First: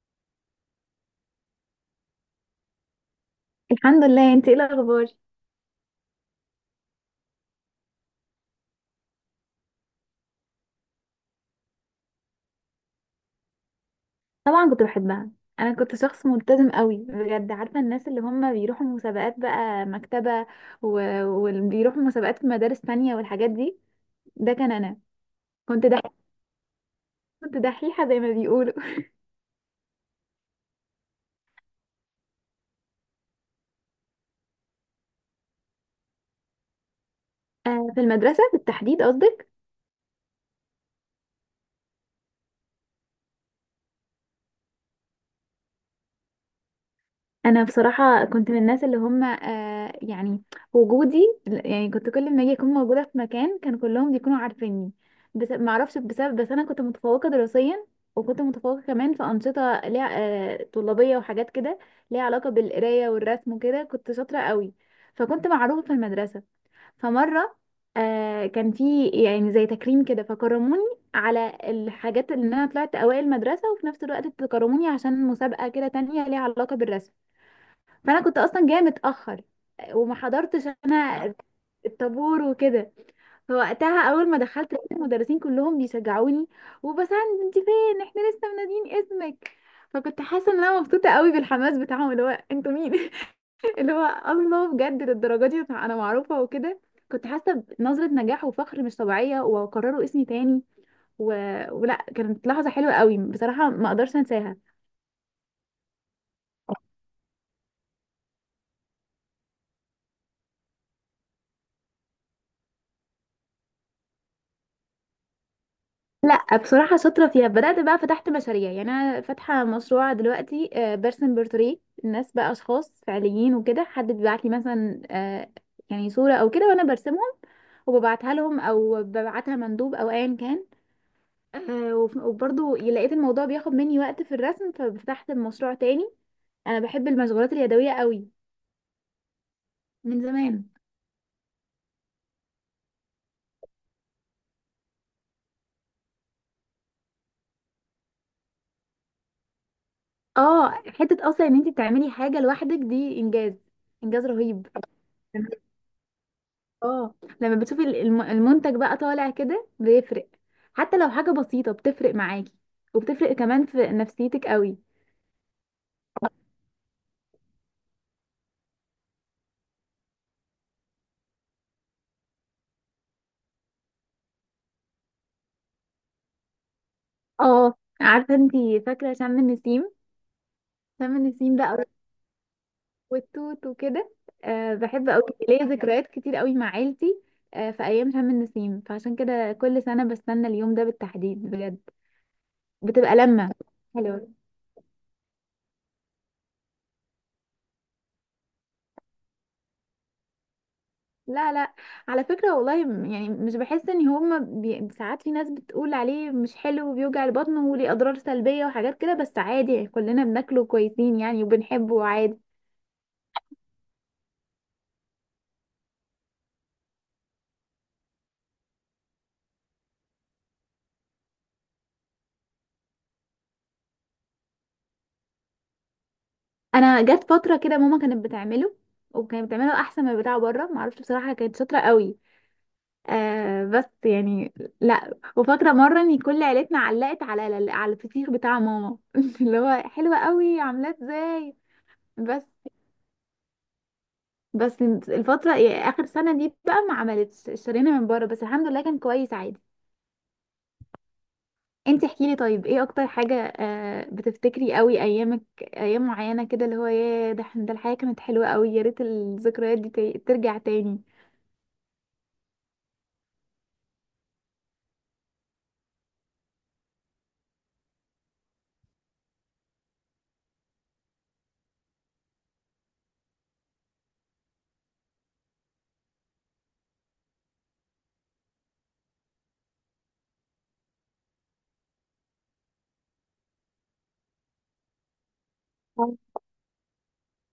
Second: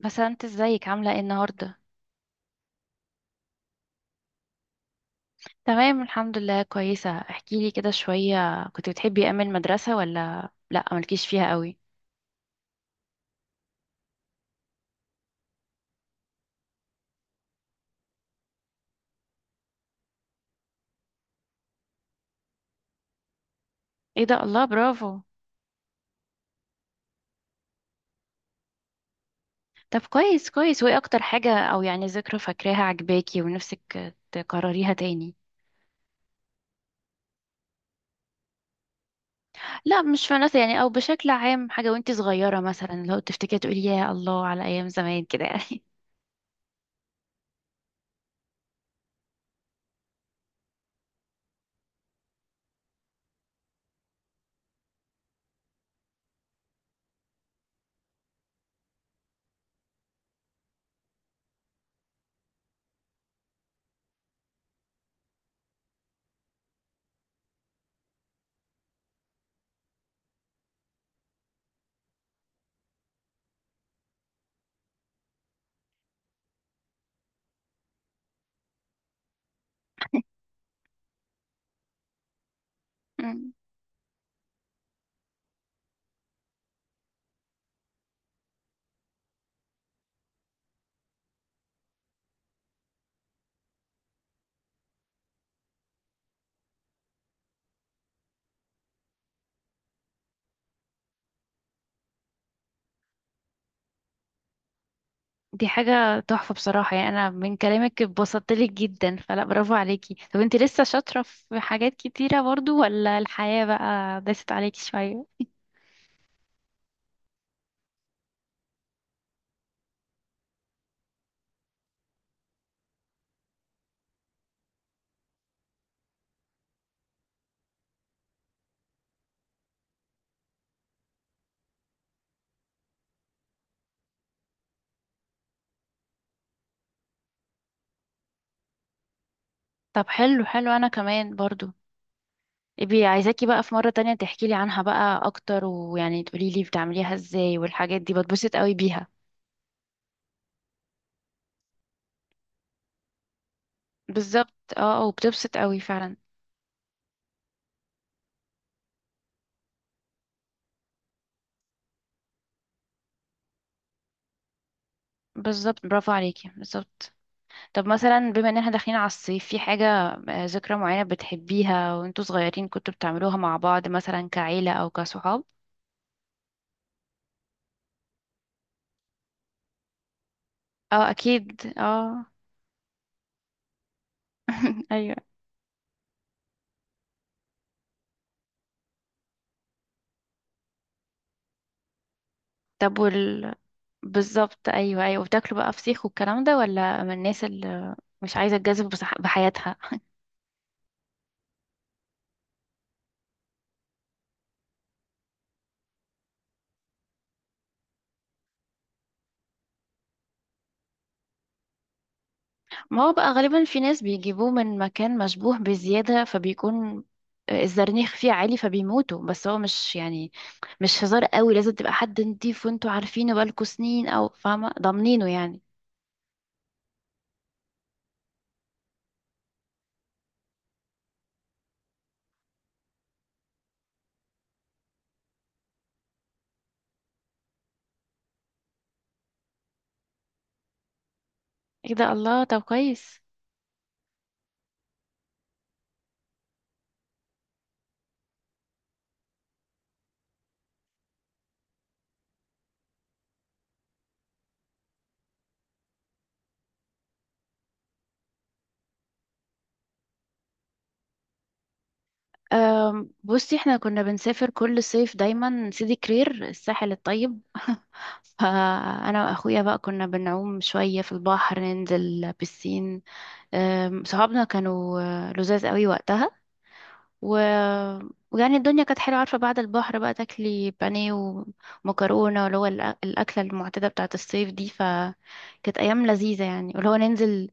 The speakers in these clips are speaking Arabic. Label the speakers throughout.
Speaker 1: بس انت ازيك؟ عاملة ايه النهاردة؟
Speaker 2: الحمد لله. انت ايه الاخبار؟
Speaker 1: تمام الحمد لله، كويسة. احكيلي كده شوية، كنت بتحبي ايام المدرسة ولا لا مالكيش فيها قوي؟
Speaker 2: طبعا كنت بحبها. انا كنت شخص ملتزم قوي بجد، عارفه الناس اللي هم بيروحوا مسابقات بقى مكتبه وبيروحوا مسابقات في مدارس تانية والحاجات دي.
Speaker 1: ايه ده،
Speaker 2: ده
Speaker 1: الله،
Speaker 2: كان انا.
Speaker 1: برافو.
Speaker 2: كنت دحيحه. كنت دحيحه زي ما بيقولوا.
Speaker 1: طب كويس كويس، وايه اكتر حاجة او يعني ذكرى فاكراها عجباكي ونفسك تكرريها تاني؟
Speaker 2: آه، في المدرسه بالتحديد قصدك؟
Speaker 1: لا مش فنانة يعني، او بشكل عام حاجة وانت صغيرة مثلا لو تفتكري تقولي يا الله على ايام زمان كده يعني.
Speaker 2: انا بصراحه كنت من الناس اللي هم يعني وجودي، يعني كنت كل ما اجي اكون موجوده في مكان كان كلهم بيكونوا عارفيني، بس ما اعرفش بسبب. بس انا كنت متفوقه دراسيا، وكنت متفوقه كمان في انشطه ليها طلابيه وحاجات كده، ليها علاقه بالقرايه والرسم وكده، كنت شاطره قوي، فكنت معروفه في المدرسه. فمره كان في يعني زي تكريم كده، فكرموني على الحاجات اللي انا طلعت اوائل المدرسه، وفي نفس الوقت تكرموني عشان مسابقه كده تانية ليها علاقه بالرسم. فانا كنت اصلا جايه متاخر، وما حضرتش انا الطابور وكده. فوقتها اول ما دخلت لقيت المدرسين كلهم بيشجعوني وبسند: انت فين؟ احنا لسه منادين اسمك. فكنت حاسه ان انا مبسوطه قوي بالحماس بتاعهم اللي هو انتوا مين؟ اللي هو الله، بجد للدرجه دي انا معروفه وكده. كنت حاسه بنظره نجاح وفخر مش طبيعيه، وقرروا اسمي تاني. و... ولا كانت لحظه حلوه قوي بصراحه، ما اقدرش انساها.
Speaker 1: دي حاجة تحفة بصراحة، يعني أنا من كلامك اتبسطت لك جدا، فلا برافو عليكي. طب انت لسه شاطرة في حاجات كتيرة برضو، ولا الحياة بقى داست عليكي شوية؟
Speaker 2: لا بصراحة شاطرة فيها، بدأت بقى فتحت مشاريع، يعني أنا فاتحة مشروع دلوقتي برسم بورتريه الناس، بقى أشخاص فعليين وكده، حد بيبعت لي مثلا يعني صورة أو كده وأنا برسمهم، وببعتها لهم أو ببعتها مندوب أو أيا كان. وبرضه لقيت الموضوع بياخد مني وقت في الرسم، ففتحت مشروع تاني. أنا بحب المشغولات اليدوية قوي
Speaker 1: طب
Speaker 2: من
Speaker 1: حلو
Speaker 2: زمان.
Speaker 1: حلو، أنا كمان برضو. ابي عايزاكي بقى في مرة تانية تحكي لي عنها بقى أكتر، ويعني تقولي لي بتعمليها ازاي، والحاجات دي بتبسط قوي بيها.
Speaker 2: اه، حتة أصلا إن أنت تعملي حاجة لوحدك دي إنجاز. إنجاز
Speaker 1: بالظبط،
Speaker 2: رهيب.
Speaker 1: اه، وبتبسط قوي فعلا.
Speaker 2: اه، لما بتشوفي المنتج بقى طالع كده بيفرق، حتى لو حاجة بسيطة بتفرق معاكي، وبتفرق كمان في نفسيتك قوي.
Speaker 1: بالظبط، برافو عليكي، بالظبط. طب مثلا بما ان احنا داخلين على الصيف، في حاجة ذكرى معينة بتحبيها وانتوا صغيرين كنتوا بتعملوها مع بعض، مثلا كعيلة او كصحاب؟
Speaker 2: اه، عارفة انتي، فاكرة شم النسيم؟
Speaker 1: اه
Speaker 2: شم النسيم
Speaker 1: اكيد
Speaker 2: بقى
Speaker 1: اه.
Speaker 2: والتوت وكده، أه بحب
Speaker 1: ايوه.
Speaker 2: قوي. ليا ذكريات كتير قوي مع عيلتي. أه في ايام شم النسيم، فعشان كده كل سنة بستنى اليوم ده بالتحديد بجد.
Speaker 1: طب
Speaker 2: بتبقى لمة
Speaker 1: وال
Speaker 2: حلوة.
Speaker 1: بالظبط ايوه ايوه. وبتاكلوا بقى فسيخ والكلام ده، ولا من الناس اللي مش عايزة تجازف بحياتها؟
Speaker 2: لا، لا، على فكرة والله يعني مش بحس ان هما ساعات في ناس بتقول عليه مش حلو وبيوجع البطن وليه اضرار سلبية وحاجات كده، بس عادي يعني كلنا بناكله كويسين يعني وبنحبه عادي.
Speaker 1: ما هو بقى غالبا في ناس بيجيبوه من مكان مشبوه بزيادة، فبيكون الزرنيخ فيه عالي فبيموتوا، بس هو مش يعني، مش هزار قوي، لازم تبقى حد نضيف وانتوا عارفينه بقالكوا سنين، او فاهمة ضامنينه يعني.
Speaker 2: انا جت فترة كده ماما كانت بتعمله، وكانت بتعمله احسن من بتاع بره، معرفش بصراحة كانت شاطرة قوي. آه بس يعني لا. وفاكرة مرة ان كل عيلتنا علقت على الفسيخ بتاع ماما، اللي هو حلوة قوي عاملاه ازاي.
Speaker 1: ايه ده،
Speaker 2: بس
Speaker 1: الله، طب كويس.
Speaker 2: بس الفترة يعني آخر سنة دي بقى ما عملتش، اشترينا من بره بس الحمد لله كان كويس عادي. انت احكيلي طيب، ايه اكتر حاجة بتفتكري قوي ايامك ايام معينة كده اللي هو ياه، ده ده الحياة كانت حلوة قوي، يا ريت الذكريات دي ترجع تاني.
Speaker 1: بصي احنا كنا بنسافر كل صيف دايما سيدي كرير، الساحل الطيب. فانا واخويا بقى كنا بنعوم شوية في البحر، ننزل بسين. صحابنا كانوا لزاز قوي وقتها. و... ويعني الدنيا كانت حلوة، عارفة بعد البحر بقى تاكلي بانيه ومكرونة، اللي هو الأكلة المعتادة بتاعة الصيف دي، فكانت أيام لذيذة يعني، واللي هو ننزل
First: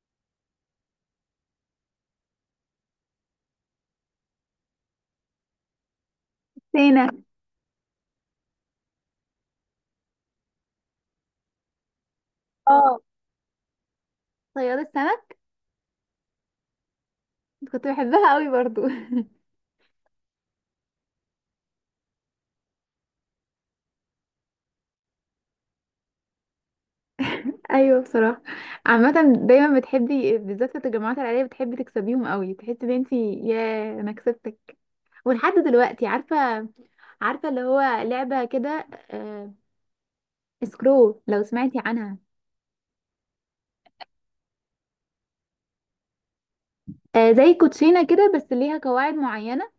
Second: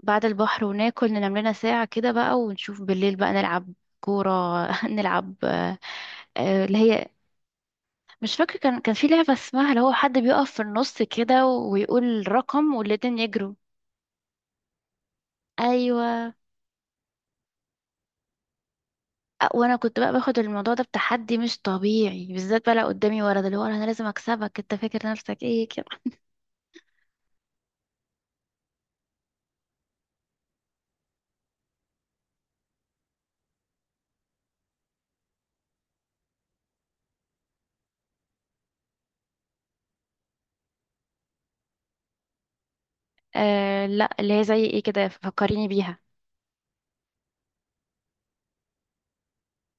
Speaker 1: بعد البحر وناكل، ننام لنا ساعة كده بقى، ونشوف بالليل بقى نلعب كورة. نلعب اللي هي
Speaker 2: سينا.
Speaker 1: مش فاكرة، كان في لعبة اسمها اللي هو حد بيقف في النص كده ويقول رقم
Speaker 2: اه،
Speaker 1: والاتنين يجروا.
Speaker 2: صياد السمك.
Speaker 1: أيوة.
Speaker 2: كنت بحبها قوي برضو.
Speaker 1: وانا كنت بقى باخد الموضوع ده بتحدي مش طبيعي، بالذات بقى لو قدامي ولد، اللي هو انا لازم اكسبك، انت فاكر نفسك ايه كده.
Speaker 2: ايوه بصراحة. عامة دايما بتحبي بالذات في التجمعات العائلية بتحبي تكسبيهم قوي، تحسي ان انت ياه انا كسبتك. ولحد دلوقتي، عارفة عارفة اللي هو لعبة كده سكرو، لو سمعتي عنها؟
Speaker 1: آه لا، اللي هي زي ايه كده، فكريني بيها.
Speaker 2: آه، زي كوتشينة كده بس ليها قواعد معينة.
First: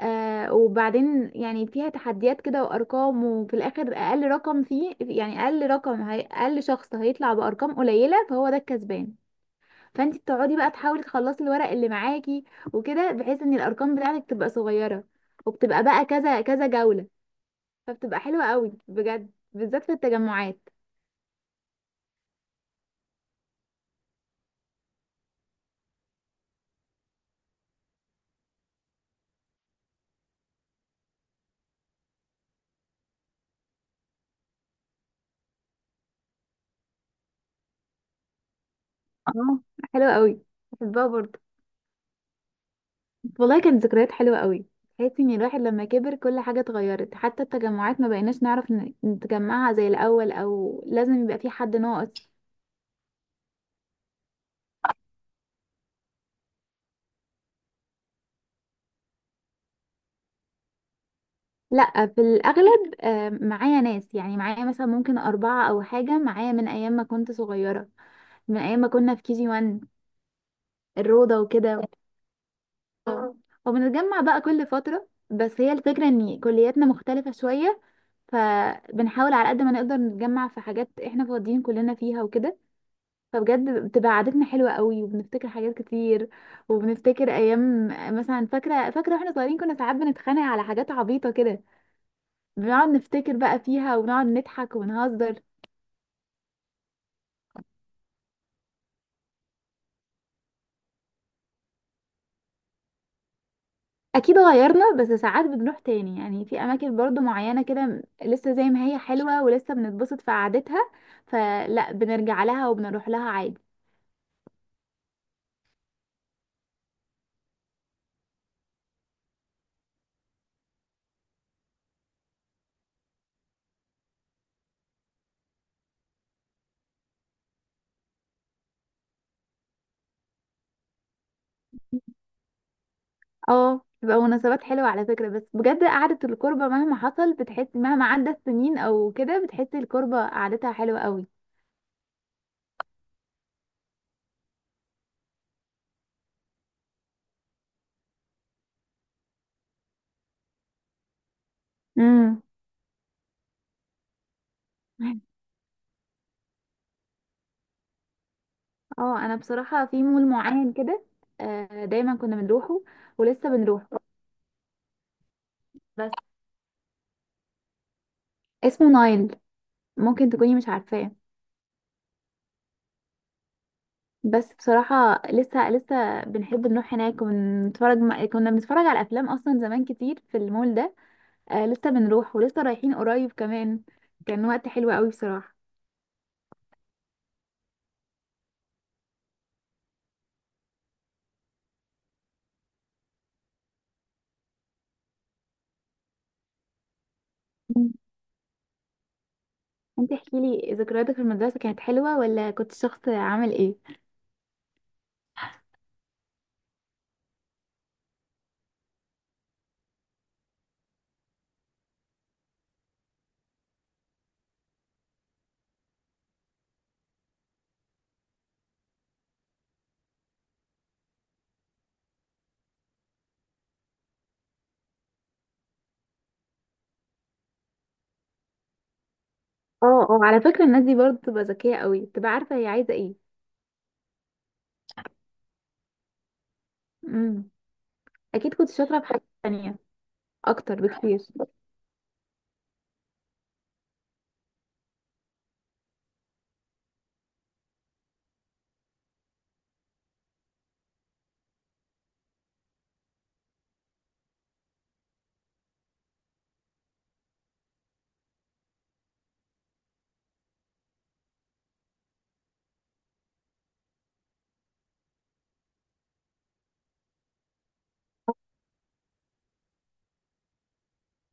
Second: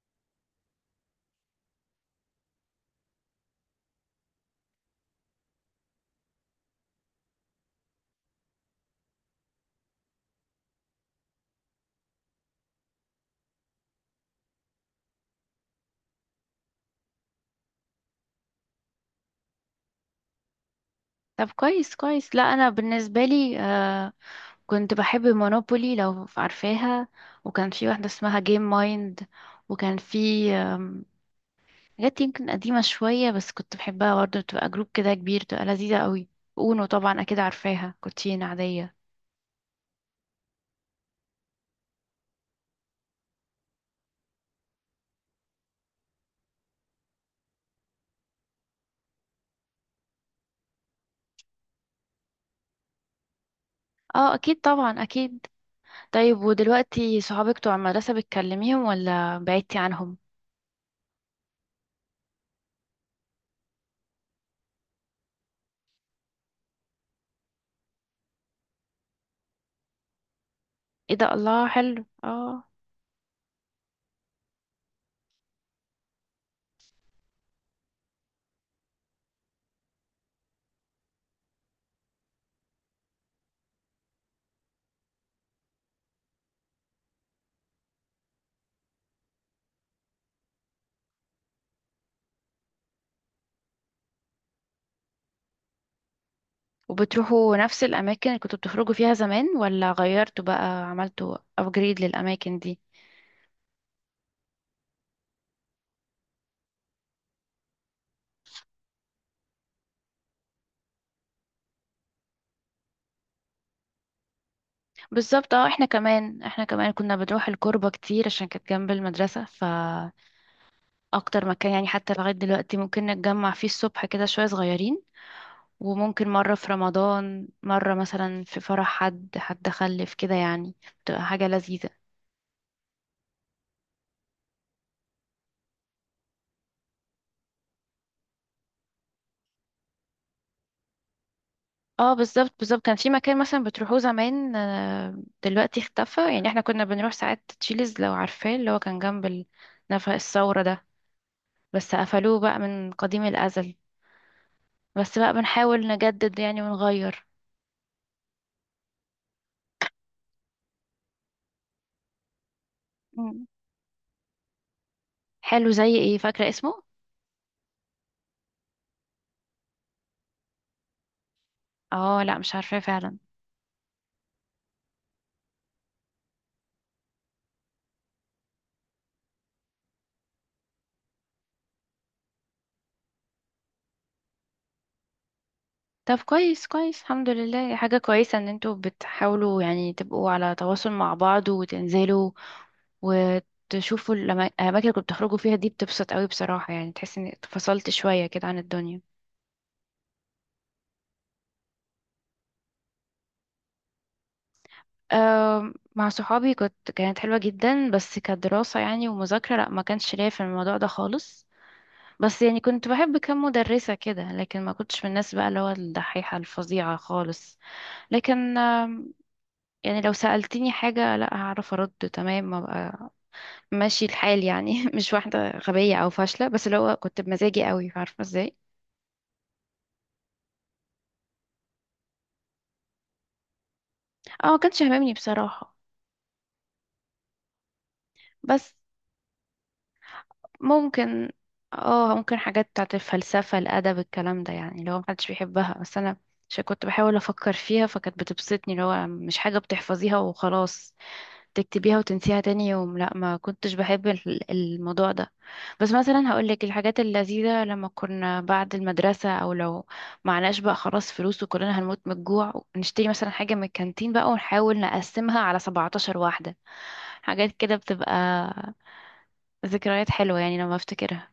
Speaker 2: وبعدين يعني فيها تحديات كده وأرقام، وفي الآخر أقل رقم فيه يعني أقل رقم، هي أقل شخص هيطلع بأرقام قليلة فهو ده الكسبان. فانتي بتقعدي بقى تحاولي تخلصي الورق اللي معاكي وكده، بحيث ان الأرقام بتاعتك تبقى صغيرة. وبتبقى بقى كذا كذا جولة. فبتبقى حلوة قوي بجد، بالذات في التجمعات.
Speaker 1: طب كويس كويس. لا انا بالنسبه لي كنت بحب مونوبولي، لو عارفاها. وكان في واحده اسمها جيم مايند. وكان في حاجات يمكن قديمه شويه، بس كنت بحبها برضه، بتبقى جروب كده كبير، بتبقى لذيذه قوي. اونو طبعا اكيد عارفاها، كوتشينه عاديه.
Speaker 2: اه حلوة قوي، بحبها برضه. والله كانت ذكريات حلوة قوي. تحسي ان الواحد لما كبر كل حاجة اتغيرت، حتى التجمعات ما بقيناش نعرف نتجمعها زي الأول، او لازم يبقى في حد ناقص.
Speaker 1: اه اكيد طبعا اكيد. طيب ودلوقتي صحابك بتوع المدرسة بتكلميهم ولا بعدتي عنهم؟
Speaker 2: لا، في الأغلب معايا ناس، يعني معايا مثلا ممكن أربعة أو حاجة، معايا من أيام ما كنت صغيرة، من أيام ما كنا في KG1،
Speaker 1: ايه ده،
Speaker 2: الروضة
Speaker 1: الله،
Speaker 2: وكده.
Speaker 1: حلو اه.
Speaker 2: آه. وبنتجمع بقى كل فترة، بس هي الفكرة ان كلياتنا مختلفة شوية، فبنحاول على قد ما نقدر نتجمع في حاجات احنا فاضيين كلنا فيها وكده. فبجد بتبقى قعدتنا حلوة قوي، وبنفتكر حاجات كتير وبنفتكر ايام. مثلا فاكرة فاكرة واحنا صغيرين كنا ساعات بنتخانق على حاجات عبيطة كده، بنقعد نفتكر بقى فيها ونقعد نضحك ونهزر.
Speaker 1: وبتروحوا نفس الاماكن اللي كنتوا بتخرجوا فيها زمان، ولا غيرتوا بقى عملتوا ابجريد للاماكن دي؟
Speaker 2: اكيد غيرنا، بس ساعات بنروح تاني يعني، في اماكن برضو معينة كده لسه زي ما هي حلوة، ولسه بنتبسط في قعدتها، فلا بنرجع لها وبنروح لها عادي.
Speaker 1: بالظبط اه، احنا كمان احنا كمان كنا بنروح الكوربة كتير عشان كانت جنب المدرسة، فاكتر مكان يعني حتى لغاية دلوقتي ممكن نتجمع فيه الصبح كده شوية صغيرين، وممكن مرة في رمضان، مرة مثلا في فرح حد حد خلف كده يعني. بتبقى حاجة لذيذة.
Speaker 2: اه بتبقى مناسبات حلوة على فكرة، بس بجد قعدة الكربة مهما حصل بتحس، مهما عدت سنين او كده بتحس الكربة قعدتها حلوة قوي.
Speaker 1: اه بالظبط بالظبط، كان في مكان مثلا بتروحوه زمان دلوقتي اختفى، يعني احنا كنا بنروح ساعات تشيلز لو عارفاه، اللي هو كان جنب نفق الثورة ده، بس قفلوه
Speaker 2: مم.
Speaker 1: بقى من قديم الأزل. بس بقى بنحاول نجدد يعني ونغير.
Speaker 2: اه انا بصراحه في مول معين كده، دايما كنا بنروحه
Speaker 1: مم.
Speaker 2: ولسه بنروحه.
Speaker 1: حلو، زي
Speaker 2: بس
Speaker 1: ايه؟ فاكرة اسمه؟
Speaker 2: اسمه نايل، ممكن تكوني مش عارفاه.
Speaker 1: اه لا مش عارفاه فعلا.
Speaker 2: بس بصراحه لسه لسه بنحب نروح هناك ونتفرج، كنا بنتفرج على افلام اصلا زمان كتير في المول ده. لسه بنروح ولسه رايحين قريب كمان. كان وقت حلو قوي بصراحه.
Speaker 1: طب كويس كويس، الحمد لله حاجة كويسة ان انتوا بتحاولوا يعني تبقوا على تواصل مع بعض، وتنزلوا وتشوفوا الأماكن اللي كنتوا بتخرجوا فيها دي، بتبسط قوي بصراحة، يعني تحس إني اتفصلت
Speaker 2: مم.
Speaker 1: شوية كده عن الدنيا.
Speaker 2: انت احكي لي ذكرياتك في المدرسه، كانت حلوه ولا كنت شخص عامل ايه؟
Speaker 1: مع صحابي كنت، كانت حلوة جدا، بس كدراسة يعني ومذاكرة لأ، ما كانش ليا في الموضوع ده خالص. بس يعني كنت بحب كام مدرسة كده، لكن ما كنتش من الناس بقى اللي هو الدحيحة الفظيعة خالص. لكن يعني لو سألتني حاجة لا، هعرف أرد تمام، أبقى ماشي الحال يعني. مش واحدة غبية أو فاشلة، بس اللي هو كنت بمزاجي قوي، عارفة ازاي.
Speaker 2: اه، اه، على فكره الناس دي برضه بتبقى ذكيه قوي، بتبقى عارفه هي عايزه ايه.
Speaker 1: اه ما كانش هممني بصراحة.
Speaker 2: امم اكيد كنت
Speaker 1: بس
Speaker 2: شاطره في حاجات تانية اكتر بكتير.
Speaker 1: ممكن، اه ممكن، حاجات بتاعت الفلسفة الأدب الكلام ده يعني، اللي هو محدش بيحبها بس أنا مش كنت بحاول أفكر فيها، فكانت بتبسطني، اللي هو مش حاجة بتحفظيها وخلاص تكتبيها وتنسيها تاني يوم، لأ ما كنتش بحب الموضوع ده. بس مثلا هقولك الحاجات اللذيذة لما كنا بعد المدرسة، أو لو معناش بقى خلاص فلوس وكلنا هنموت من الجوع، نشتري مثلا حاجة من الكانتين بقى ونحاول نقسمها على 17 واحدة. حاجات كده بتبقى ذكريات حلوة يعني لما افتكرها.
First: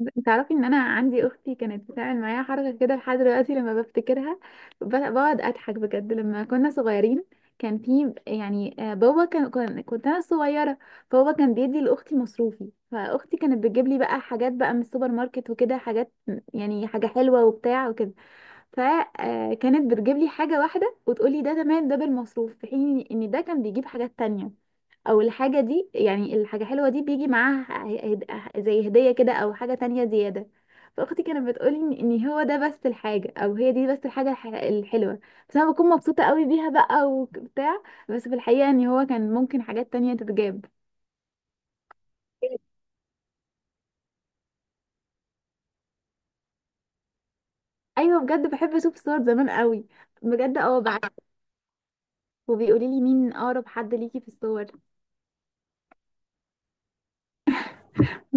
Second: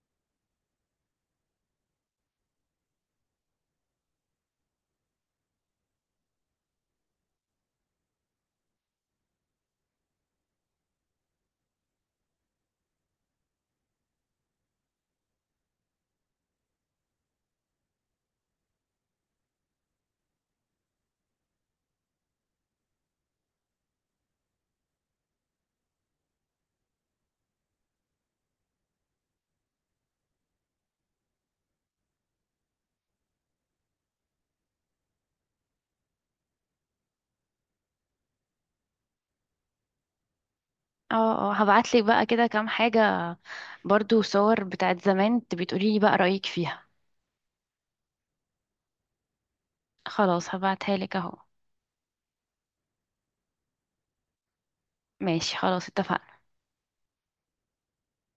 Speaker 2: انت تعرفي ان انا عندي اختي كانت بتعمل معايا حركه كده لحد دلوقتي، لما بفتكرها بقعد اضحك بجد. لما كنا صغيرين كان في يعني، بابا كنت انا صغيره، فبابا كان بيدي لاختي مصروفي، فاختي كانت بتجيب لي بقى حاجات بقى من السوبر ماركت وكده، حاجات يعني حاجه حلوه وبتاع وكده. فكانت بتجيب لي حاجه واحده وتقول لي ده تمام ده بالمصروف، في حين ان ده كان بيجيب حاجات تانية، او الحاجة دي يعني الحاجة حلوة دي بيجي معاها، هد- زي هدية كده او حاجة تانية زيادة. فاختي كانت بتقولي ان هو ده بس الحاجة، او هي دي بس الحاجة الحلوة. بس انا بكون مبسوطة قوي بيها بقى وبتاع. بس في الحقيقة ان هو كان ممكن حاجات تانية تتجاب.
Speaker 1: اه اه، هبعتلك بقى كده كام حاجة، برضو صور بتاعت زمان، تبي تقولي لي بقى رأيك فيها.
Speaker 2: ايوه بجد بحب اشوف صور زمان قوي.
Speaker 1: خلاص
Speaker 2: بجد اه
Speaker 1: هبعتها
Speaker 2: بعد.
Speaker 1: لك اهو.
Speaker 2: وبيقولي لي مين اقرب حد ليكي في الصور.
Speaker 1: ماشي خلاص، اتفقنا.